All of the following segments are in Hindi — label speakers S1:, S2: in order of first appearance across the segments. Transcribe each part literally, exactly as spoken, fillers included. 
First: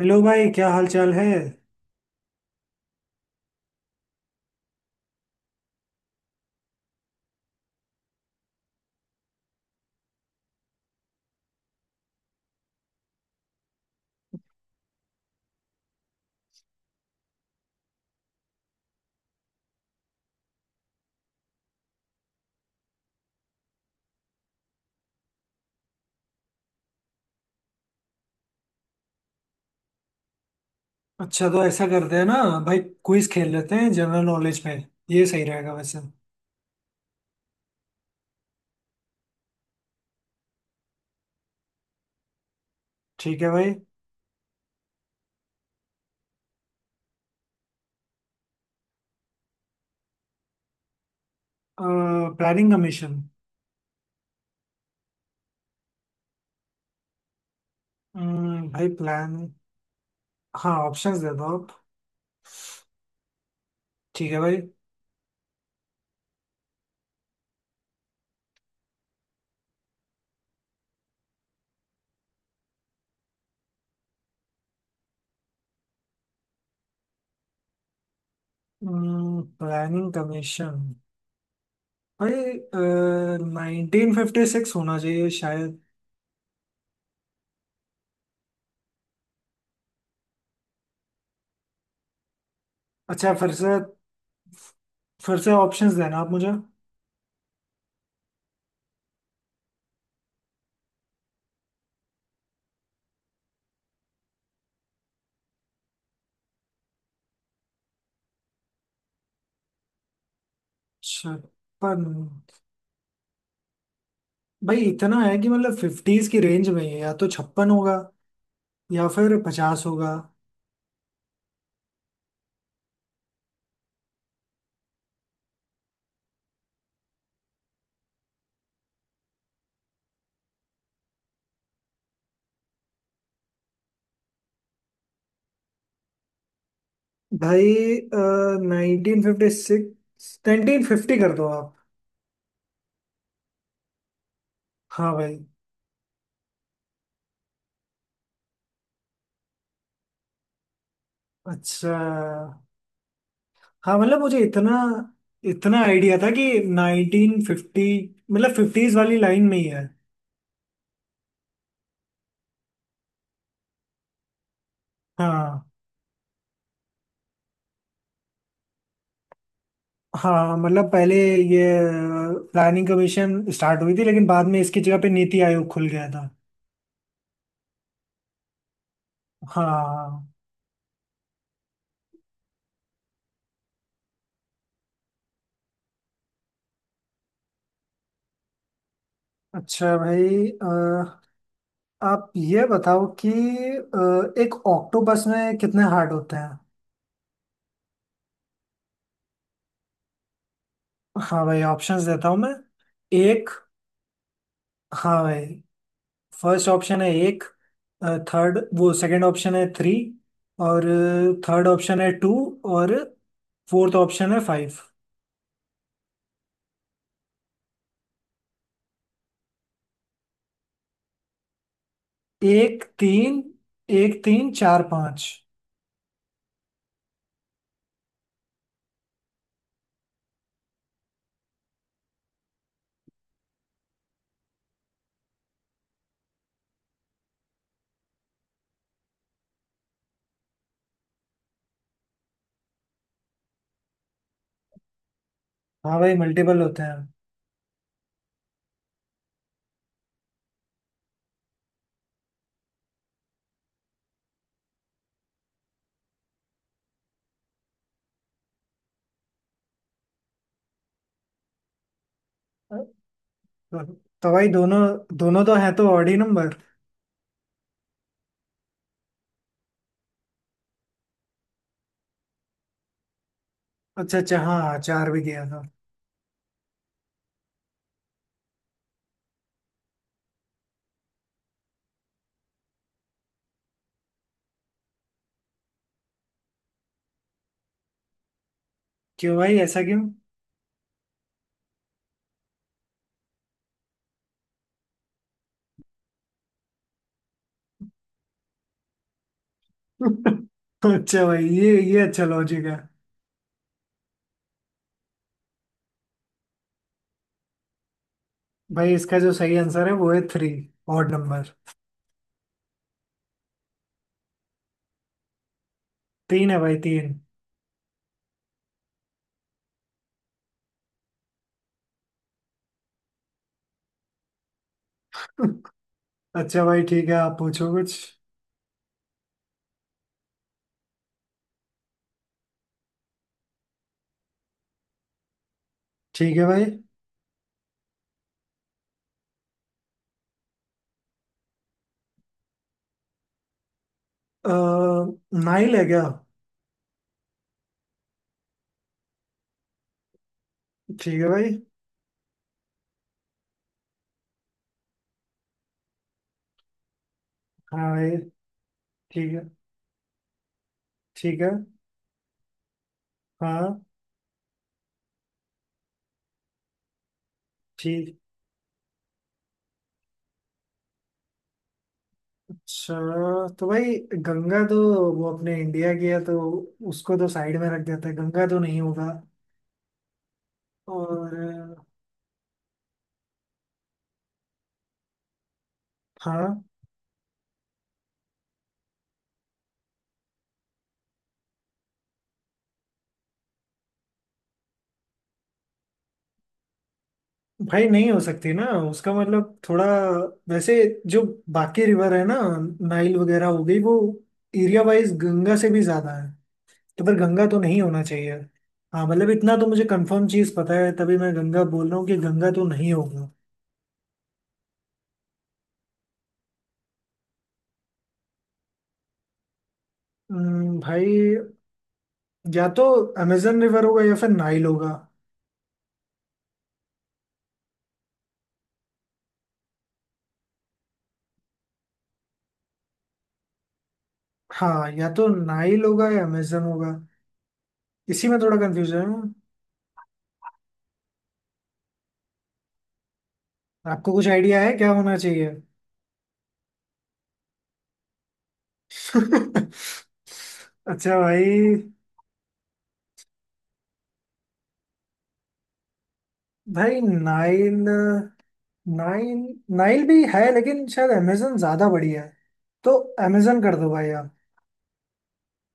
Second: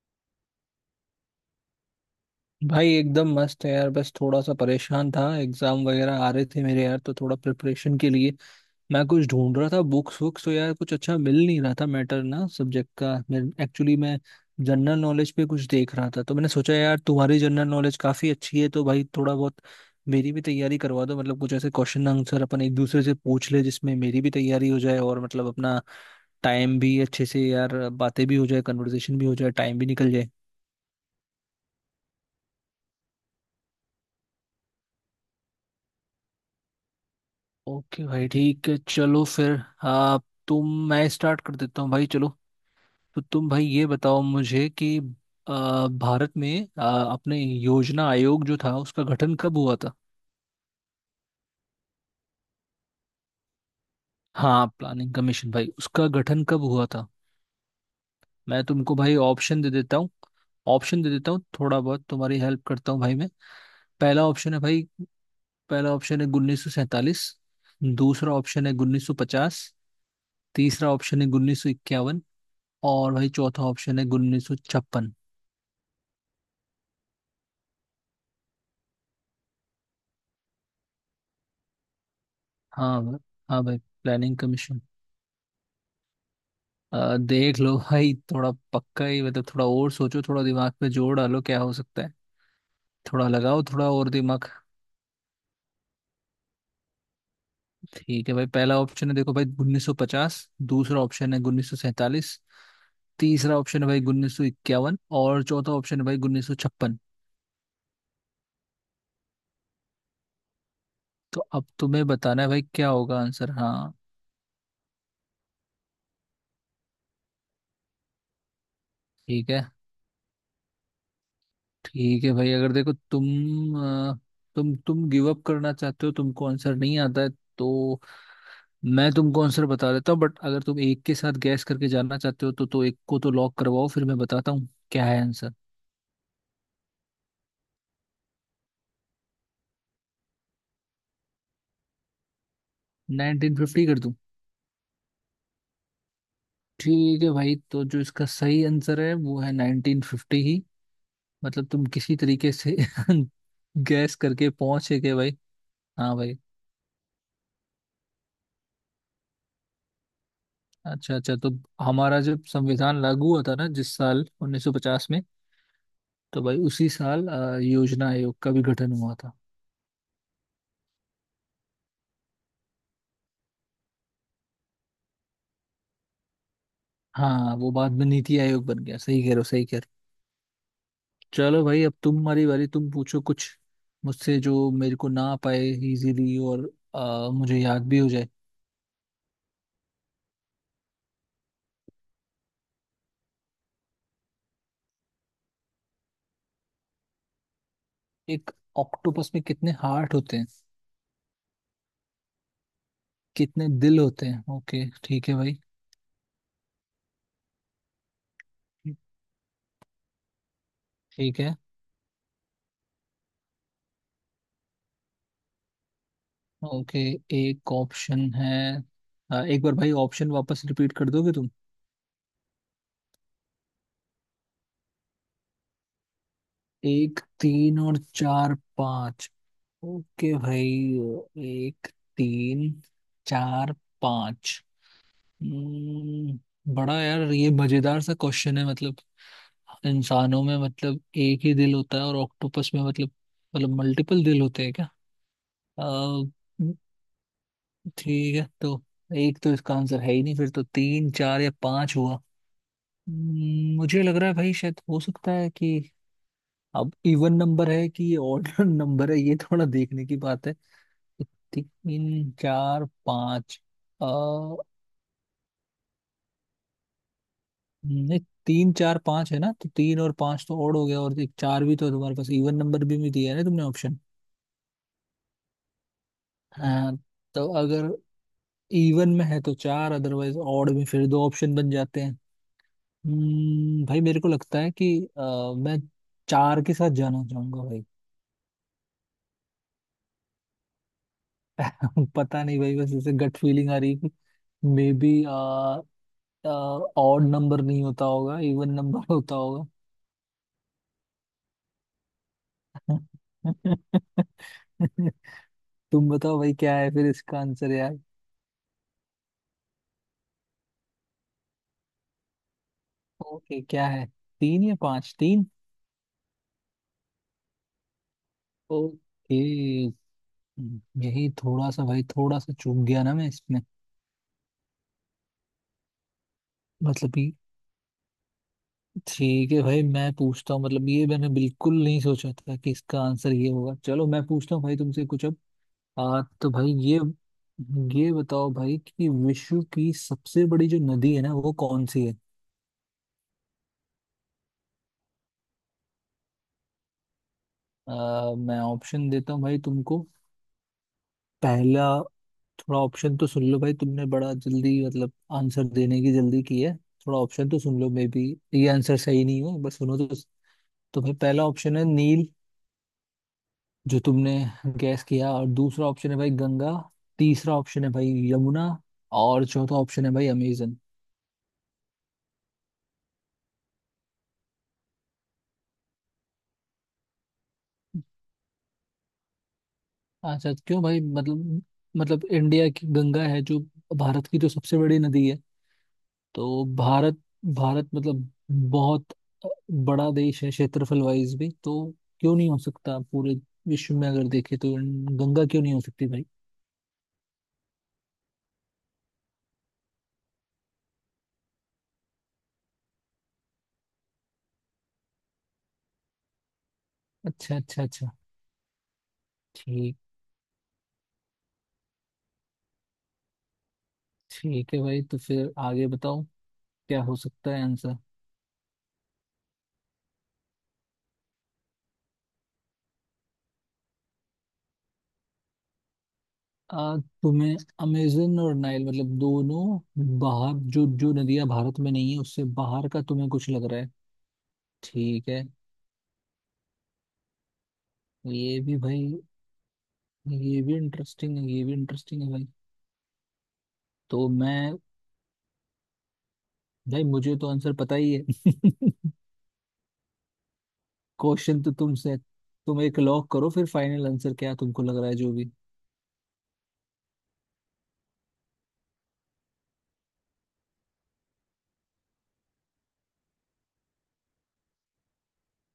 S1: हेलो भाई, क्या हाल चाल है।
S2: भाई एकदम मस्त है यार। बस थोड़ा सा परेशान था, एग्जाम वगैरह आ रहे थे मेरे यार, तो थोड़ा प्रिपरेशन के लिए मैं कुछ ढूंढ रहा था। बुक्स वुक्स तो यार कुछ अच्छा मिल नहीं रहा था, मैटर ना सब्जेक्ट का। मैं एक्चुअली मैं जनरल नॉलेज पे कुछ देख रहा था, तो मैंने सोचा यार तुम्हारी जनरल नॉलेज काफी अच्छी है, तो भाई थोड़ा बहुत मेरी भी तैयारी करवा दो। मतलब कुछ ऐसे क्वेश्चन आंसर अपन एक दूसरे से पूछ ले जिसमें मेरी भी तैयारी हो जाए, और मतलब अपना टाइम भी अच्छे से यार बातें भी हो जाए, कन्वर्सेशन भी हो जाए, टाइम भी निकल जाए।
S1: अच्छा, तो ऐसा करते हैं ना भाई, क्विज खेल लेते हैं जनरल नॉलेज पे। ये सही रहेगा वैसे।
S2: ओके भाई, ठीक है, चलो फिर। आप तुम मैं स्टार्ट कर देता हूँ भाई, चलो। तो
S1: ठीक है
S2: तुम भाई
S1: भाई।
S2: ये बताओ मुझे कि आ, भारत में आ, अपने योजना आयोग जो था उसका गठन कब हुआ था?
S1: Planning commission.
S2: हाँ, प्लानिंग कमीशन भाई, उसका गठन कब हुआ था? मैं
S1: भाई
S2: तुमको भाई
S1: प्लान
S2: ऑप्शन दे देता हूँ।
S1: हाँ,
S2: ऑप्शन दे
S1: ऑप्शंस
S2: देता
S1: दे
S2: हूँ,
S1: दो आप।
S2: थोड़ा बहुत तुम्हारी हेल्प करता हूँ भाई मैं। पहला
S1: ठीक है
S2: ऑप्शन
S1: भाई।
S2: है भाई। पहला ऑप्शन है उन्नीस सौ सैंतालीस। दूसरा ऑप्शन है उन्नीस सौ पचास। तीसरा ऑप्शन है उन्नीस सौ इक्यावन। और भाई चौथा ऑप्शन है उन्नीस सौ छप्पन।
S1: प्लानिंग कमीशन भाई।
S2: हाँ भाई। हाँ भाई,
S1: nineteen
S2: planning
S1: fifty six
S2: commission.
S1: होना चाहिए शायद।
S2: आ, देख लो भाई थोड़ा पक्का ही, मतलब थोड़ा और सोचो, थोड़ा दिमाग पे जोर डालो, क्या हो सकता है। थोड़ा
S1: अच्छा, फिर
S2: लगाओ
S1: से
S2: थोड़ा और दिमाग।
S1: फिर से ऑप्शंस देना आप मुझे।
S2: ठीक है भाई। पहला ऑप्शन है देखो भाई उन्नीस सौ पचास। दूसरा ऑप्शन है उन्नीस सौ सैंतालीस। तीसरा ऑप्शन है भाई उन्नीस सौ इक्यावन, और चौथा ऑप्शन है भाई उन्नीस सौ छप्पन। तो अब
S1: छप्पन।
S2: तुम्हें बताना है भाई क्या होगा आंसर। हाँ।
S1: भाई, इतना है कि मतलब फिफ्टीज की रेंज में ही है, या तो छप्पन होगा या फिर
S2: ठीक है।
S1: पचास होगा।
S2: ठीक है भाई, अगर देखो तुम अ, तुम तुम गिव अप करना चाहते हो, तुमको आंसर नहीं आता है, तो मैं तुमको आंसर बता देता हूँ। बट अगर तुम एक के साथ गैस करके जानना चाहते हो तो तो एक को तो लॉक करवाओ, फिर मैं बताता हूँ क्या है आंसर।
S1: भाई, nineteen fifty six, nineteen fifty कर दो आप।
S2: नाइनटीन फिफ्टी कर दूं?
S1: हाँ भाई।
S2: ठीक है भाई, तो जो इसका सही आंसर है वो है नाइनटीन फिफ्टी ही। मतलब तुम
S1: अच्छा।
S2: किसी तरीके से
S1: हाँ,
S2: गैस
S1: मतलब मुझे
S2: करके
S1: इतना
S2: पहुंचे गए भाई।
S1: इतना
S2: हाँ
S1: आइडिया था
S2: भाई।
S1: कि नाइनटीन फिफ्टी, मतलब फिफ्टीज वाली लाइन में ही है।
S2: अच्छा अच्छा, तो हमारा जब संविधान लागू हुआ था ना, जिस साल उन्नीस सौ पचास में,
S1: हाँ,
S2: तो भाई उसी साल अ, योजना आयोग का भी गठन हुआ था।
S1: हाँ, मतलब पहले ये प्लानिंग कमीशन स्टार्ट हुई थी, लेकिन बाद में इसकी जगह पे नीति आयोग खुल गया था।
S2: हाँ, वो बाद में नीति आयोग बन गया, सही कह रहे हो, सही कह रहे
S1: हाँ।
S2: हो। चलो भाई, अब तुम्हारी बारी, तुम पूछो कुछ मुझसे जो मेरे को ना पाए इजीली, और अ, मुझे याद भी हो जाए।
S1: अच्छा भाई। अ, आप ये बताओ कि अ, एक ऑक्टोपस में कितने हार्ट होते हैं।
S2: एक ऑक्टोपस में कितने हार्ट होते हैं?
S1: हाँ भाई, ऑप्शंस देता हूँ मैं। एक।
S2: कितने दिल होते हैं? ओके,
S1: हाँ
S2: ठीक है
S1: भाई,
S2: भाई।
S1: फर्स्ट ऑप्शन है एक। थर्ड वो सेकंड ऑप्शन है थ्री। और
S2: ठीक है।
S1: थर्ड ऑप्शन है टू। और फोर्थ ऑप्शन है फाइव।
S2: ओके। एक ऑप्शन है। अ, एक बार भाई ऑप्शन वापस रिपीट कर दोगे तुम?
S1: एक, तीन। एक, तीन, चार, पाँच।
S2: एक, तीन और चार, पाँच। ओके भाई। एक, तीन, चार, पाँच। हम्म, बड़ा यार ये मजेदार सा क्वेश्चन है, मतलब इंसानों में मतलब एक ही दिल होता है, और ऑक्टोपस में मतलब मतलब मल्टीपल दिल होते हैं क्या? अ,
S1: हाँ भाई, मल्टीपल
S2: हम्म।
S1: होते हैं।
S2: ठीक है। तो एक तो इसका आंसर है ही नहीं, फिर तो तीन, चार या पाँच हुआ। हम्म, मुझे लग रहा है भाई शायद हो सकता है कि अब इवन नंबर है कि ये ऑड नंबर है, ये थोड़ा देखने की बात है। तीन, चार, पाँच।
S1: तो,
S2: अ
S1: तो भाई, दोनों दोनों तो है तो ऑड ही नंबर।
S2: नहीं, तीन, चार, पाँच है ना, तो तीन और पाँच तो ओड हो गया, और एक चार भी तो है तुम्हारे पास, इवन नंबर भी, भी दिया है ना तुमने ऑप्शन।
S1: अच्छा अच्छा, हाँ हाँ, चार भी दिया था।
S2: हाँ। तो अगर इवन में है तो चार, अदरवाइज ऑड में फिर दो ऑप्शन बन जाते हैं। हम्म, भाई मेरे को लगता है कि अ, मैं चार के साथ जाना चाहूंगा भाई।
S1: क्यों भाई, ऐसा क्यों।
S2: पता नहीं भाई, बस ऐसे गट फीलिंग आ रही है कि मे बी ऑड नंबर नहीं होता होगा, इवन नंबर होता होगा।
S1: अच्छा भाई, ये ये अच्छा लॉजिक है।
S2: तुम बताओ भाई क्या है फिर इसका आंसर यार।
S1: भाई, इसका जो सही आंसर है वो है थ्री। Odd number.
S2: ओके, क्या है, तीन या पांच? तीन।
S1: तीन है भाई, तीन।
S2: ओके। यही थोड़ा सा भाई, थोड़ा सा चूक गया ना मैं इसमें।
S1: अच्छा भाई ठीक
S2: मतलब
S1: है,
S2: कि
S1: आप पूछो कुछ।
S2: ठीक है भाई मैं पूछता हूँ, मतलब ये मैंने बिल्कुल नहीं सोचा था कि इसका आंसर ये होगा। चलो मैं पूछता हूँ भाई तुमसे कुछ अब। आ,
S1: ठीक है
S2: तो
S1: भाई।
S2: भाई ये ये बताओ भाई कि विश्व की सबसे बड़ी जो नदी है ना, वो कौन सी है?
S1: अह नाइल है क्या।
S2: आ, मैं ऑप्शन देता हूँ भाई तुमको।
S1: ठीक है भाई।
S2: पहला, थोड़ा ऑप्शन तो सुन लो भाई, तुमने बड़ा जल्दी मतलब आंसर देने की जल्दी की है। थोड़ा ऑप्शन तो सुन लो,
S1: हाँ
S2: मे
S1: भाई।
S2: बी ये आंसर सही
S1: ठीक
S2: नहीं
S1: है।
S2: हो, बस सुनो तो। तुम्हें
S1: ठीक
S2: पहला
S1: है।
S2: ऑप्शन है नील,
S1: हाँ।
S2: जो तुमने गैस किया। और दूसरा ऑप्शन है भाई गंगा। तीसरा ऑप्शन है भाई
S1: ठीक।
S2: यमुना। और चौथा ऑप्शन है भाई अमेजन।
S1: अच्छा, तो भाई गंगा तो वो अपने इंडिया की है, तो उसको तो साइड में रख देते हैं, गंगा तो नहीं होगा।
S2: अच्छा, क्यों भाई, मतलब
S1: और
S2: मतलब इंडिया की गंगा है जो भारत की तो सबसे बड़ी नदी है।
S1: हाँ।
S2: तो भारत भारत मतलब बहुत बड़ा देश है क्षेत्रफल वाइज भी, तो क्यों नहीं हो सकता, पूरे विश्व में अगर देखे तो, गंगा क्यों नहीं हो सकती भाई?
S1: भाई, नहीं हो सकती ना उसका मतलब। थोड़ा वैसे, जो बाकी रिवर है ना, नाइल वगैरह हो गई, वो एरिया वाइज गंगा से भी ज्यादा है, तो फिर गंगा
S2: अच्छा
S1: तो नहीं
S2: अच्छा
S1: होना
S2: अच्छा।
S1: चाहिए। हाँ, मतलब इतना तो मुझे
S2: ठीक,
S1: कंफर्म चीज पता है तभी मैं गंगा बोल रहा हूँ कि गंगा तो नहीं होगा।
S2: ठीक है भाई, तो फिर आगे बताओ क्या हो सकता है आंसर।
S1: हम्म, भाई, या तो अमेजन रिवर होगा या फिर नाइल होगा।
S2: आ, तुम्हें अमेजन और नाइल मतलब दोनों, बाहर, जो जो नदियां भारत में नहीं है उससे बाहर का, तुम्हें कुछ लग रहा है?
S1: हाँ, या तो
S2: ठीक है।
S1: नाइल होगा या अमेजन होगा। इसी में थोड़ा
S2: ये भी भाई,
S1: कंफ्यूजन
S2: ये भी इंटरेस्टिंग है, ये भी इंटरेस्टिंग है भाई।
S1: है। आपको कुछ
S2: तो
S1: आइडिया है
S2: मैं
S1: क्या होना चाहिए।
S2: भाई, मुझे तो आंसर पता ही है
S1: अच्छा भाई।
S2: क्वेश्चन तो तुमसे, तुम एक लॉक करो फिर, फाइनल आंसर क्या तुमको लग रहा है जो भी।
S1: भाई, नाइल। नाइल। नाइल भी है, लेकिन शायद अमेजन ज्यादा बड़ी है, तो अमेजन कर दो भाई।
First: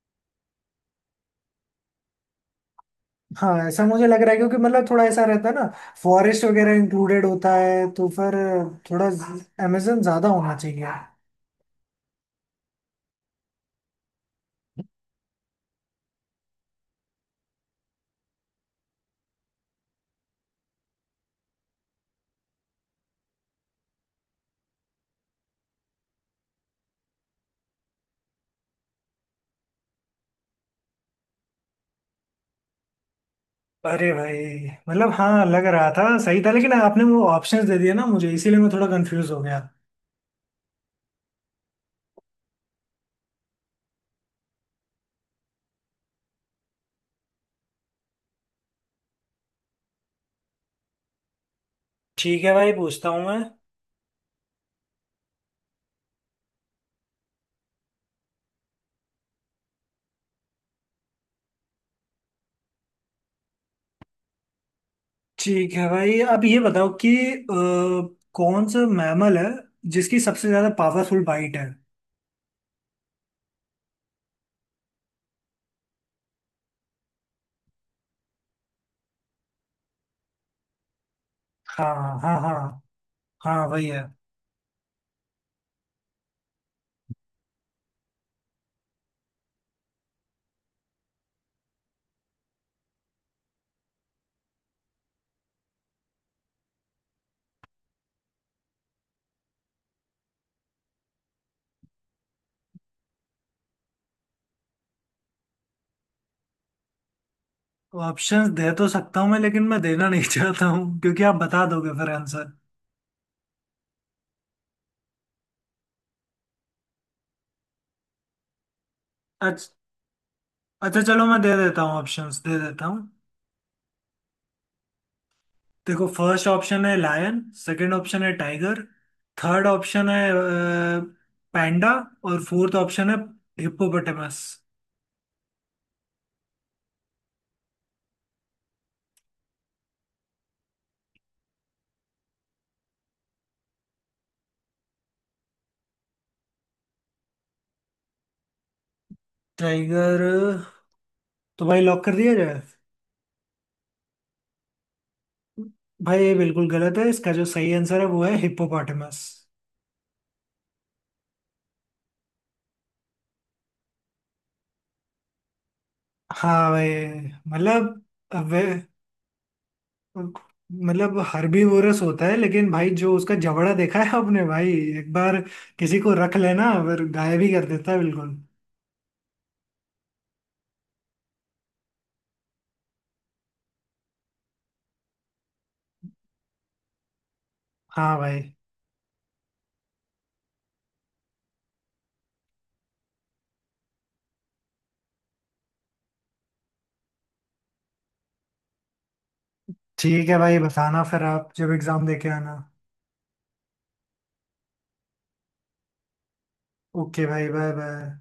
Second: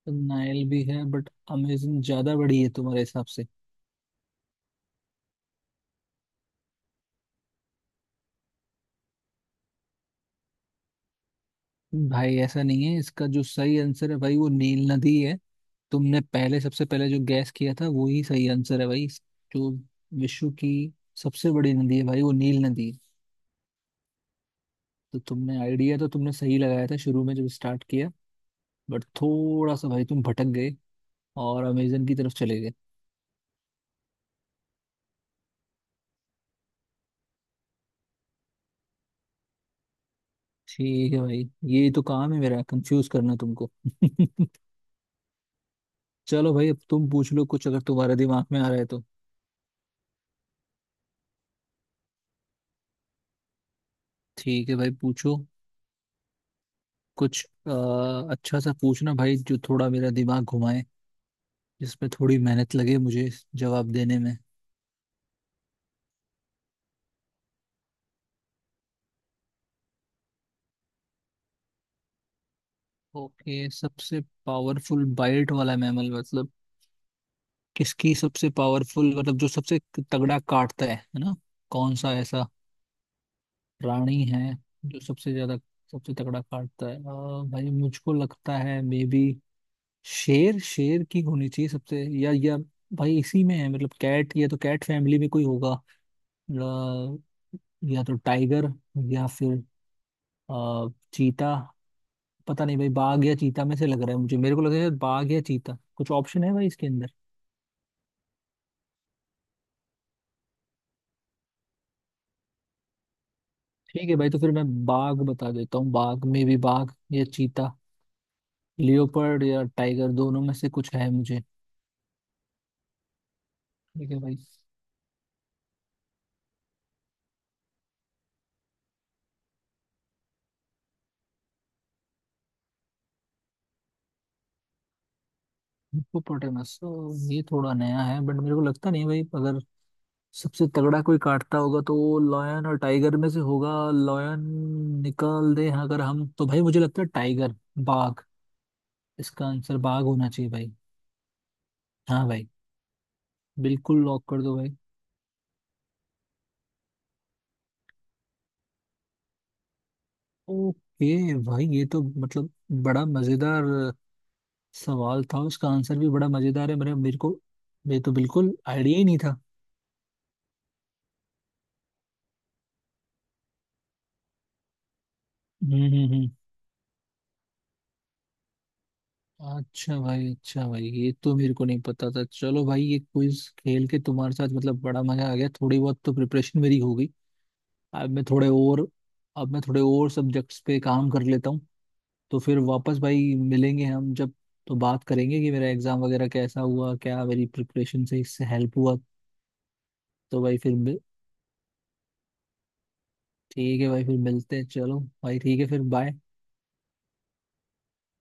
S2: नाइल भी है बट अमेजन ज्यादा बड़ी है तुम्हारे हिसाब से।
S1: हाँ, ऐसा मुझे लग रहा है क्योंकि मतलब थोड़ा ऐसा रहता है ना, फॉरेस्ट वगैरह इंक्लूडेड होता है तो फिर थोड़ा अमेजन ज्यादा होना चाहिए।
S2: भाई ऐसा नहीं है, इसका जो सही आंसर है भाई वो नील नदी है। तुमने पहले सबसे पहले जो गैस किया था वो ही सही आंसर है भाई। जो विश्व की सबसे बड़ी नदी है भाई, वो नील नदी है। तो तुमने आइडिया तो तुमने सही लगाया था शुरू में जब स्टार्ट किया, बट थोड़ा सा भाई तुम भटक गए और अमेजन की तरफ चले गए।
S1: अरे भाई, मतलब हाँ, लग रहा था सही था, लेकिन आपने वो ऑप्शंस दे दिए ना मुझे, इसीलिए मैं थोड़ा कंफ्यूज हो गया।
S2: ठीक है भाई, ये तो काम है मेरा, कंफ्यूज करना तुमको चलो भाई, अब तुम पूछ लो कुछ अगर तुम्हारे दिमाग में आ रहा है तो।
S1: ठीक है भाई, पूछता हूँ मैं।
S2: ठीक है भाई, पूछो कुछ। आ, अच्छा सा पूछना भाई जो थोड़ा मेरा दिमाग घुमाए, जिसमें थोड़ी मेहनत लगे मुझे जवाब देने में।
S1: ठीक है भाई, अब ये बताओ कि अ, कौन सा मैमल है जिसकी सबसे ज्यादा पावरफुल बाइट है।
S2: ओके, सबसे पावरफुल बाइट वाला मैमल, मतलब किसकी सबसे पावरफुल, मतलब जो सबसे तगड़ा काटता है है ना? कौन सा
S1: हाँ हाँ
S2: ऐसा
S1: हाँ। हाँ, वही है।
S2: प्राणी है जो सबसे ज्यादा, सबसे तगड़ा काटता है? अ, भाई मुझको लगता है मे बी शेर, शेर की होनी चाहिए सबसे, या या भाई इसी में है, मतलब कैट, या तो कैट फैमिली में कोई होगा। अ, या तो टाइगर, या फिर अ, चीता। पता नहीं भाई, बाघ या चीता में से लग रहा है मुझे, मेरे को लग रहा है बाघ या चीता, कुछ ऑप्शन है भाई इसके अंदर।
S1: ऑप्शंस दे तो सकता हूँ मैं, लेकिन मैं देना नहीं चाहता हूँ क्योंकि आप बता दोगे फिर आंसर।
S2: ठीक है भाई, तो फिर मैं बाघ बता देता हूँ। बाघ में भी, बाघ या चीता, लियोपर्ड या टाइगर, दोनों में से कुछ
S1: अच्छा
S2: है
S1: चलो, मैं
S2: मुझे।
S1: दे देता हूँ, ऑप्शंस दे देता हूँ।
S2: ठीक है भाई।
S1: देखो, फर्स्ट ऑप्शन है लायन। सेकंड ऑप्शन है टाइगर। थर्ड ऑप्शन है पैंडा। और फोर्थ ऑप्शन है हिप्पोपोटामस।
S2: हिप्पोपोटामस तो ये थोड़ा नया है, बट मेरे को लगता नहीं भाई, अगर सबसे तगड़ा कोई काटता होगा तो वो लॉयन और टाइगर में से होगा। लॉयन निकाल दे, हाँ, अगर हम, तो भाई मुझे लगता है टाइगर, बाघ, इसका आंसर बाघ
S1: टाइगर।
S2: होना चाहिए भाई।
S1: तो भाई, लॉक कर
S2: हाँ
S1: दिया
S2: भाई,
S1: जाए।
S2: बिल्कुल लॉक कर दो भाई।
S1: भाई, ये बिल्कुल गलत है, इसका जो सही आंसर है वो है हिप्पोपोटामस।
S2: ओके भाई, ये तो मतलब बड़ा मजेदार सवाल था, उसका आंसर भी बड़ा
S1: हाँ
S2: मजेदार है
S1: भाई।
S2: मेरे मेरे को। ये
S1: मतलब
S2: तो बिल्कुल आइडिया ही नहीं था।
S1: मतलब हर्बीवोरस होता है, लेकिन भाई जो उसका जबड़ा देखा है आपने भाई, एक बार
S2: हम्म
S1: किसी
S2: हम्म
S1: को
S2: हम्म।
S1: रख लेना फिर गायब ही कर देता है बिल्कुल।
S2: अच्छा भाई, अच्छा भाई, ये तो मेरे को नहीं पता था। चलो भाई, ये क्विज खेल के तुम्हारे साथ मतलब बड़ा मजा आ गया, थोड़ी बहुत तो प्रिपरेशन मेरी हो गई। अब
S1: हाँ
S2: मैं
S1: भाई।
S2: थोड़े और अब मैं थोड़े और सब्जेक्ट्स पे काम कर लेता हूँ। तो फिर वापस भाई मिलेंगे हम, जब तो बात करेंगे कि मेरा एग्जाम वगैरह कैसा हुआ, क्या मेरी प्रिपरेशन से इससे हेल्प हुआ।
S1: ठीक है
S2: तो
S1: भाई,
S2: भाई फिर मिल-
S1: बताना फिर आप जब एग्जाम देके आना।
S2: ठीक है भाई, फिर मिलते हैं, चलो। भाई ठीक है, फिर बाय।
S1: ओके भाई, बाय बाय।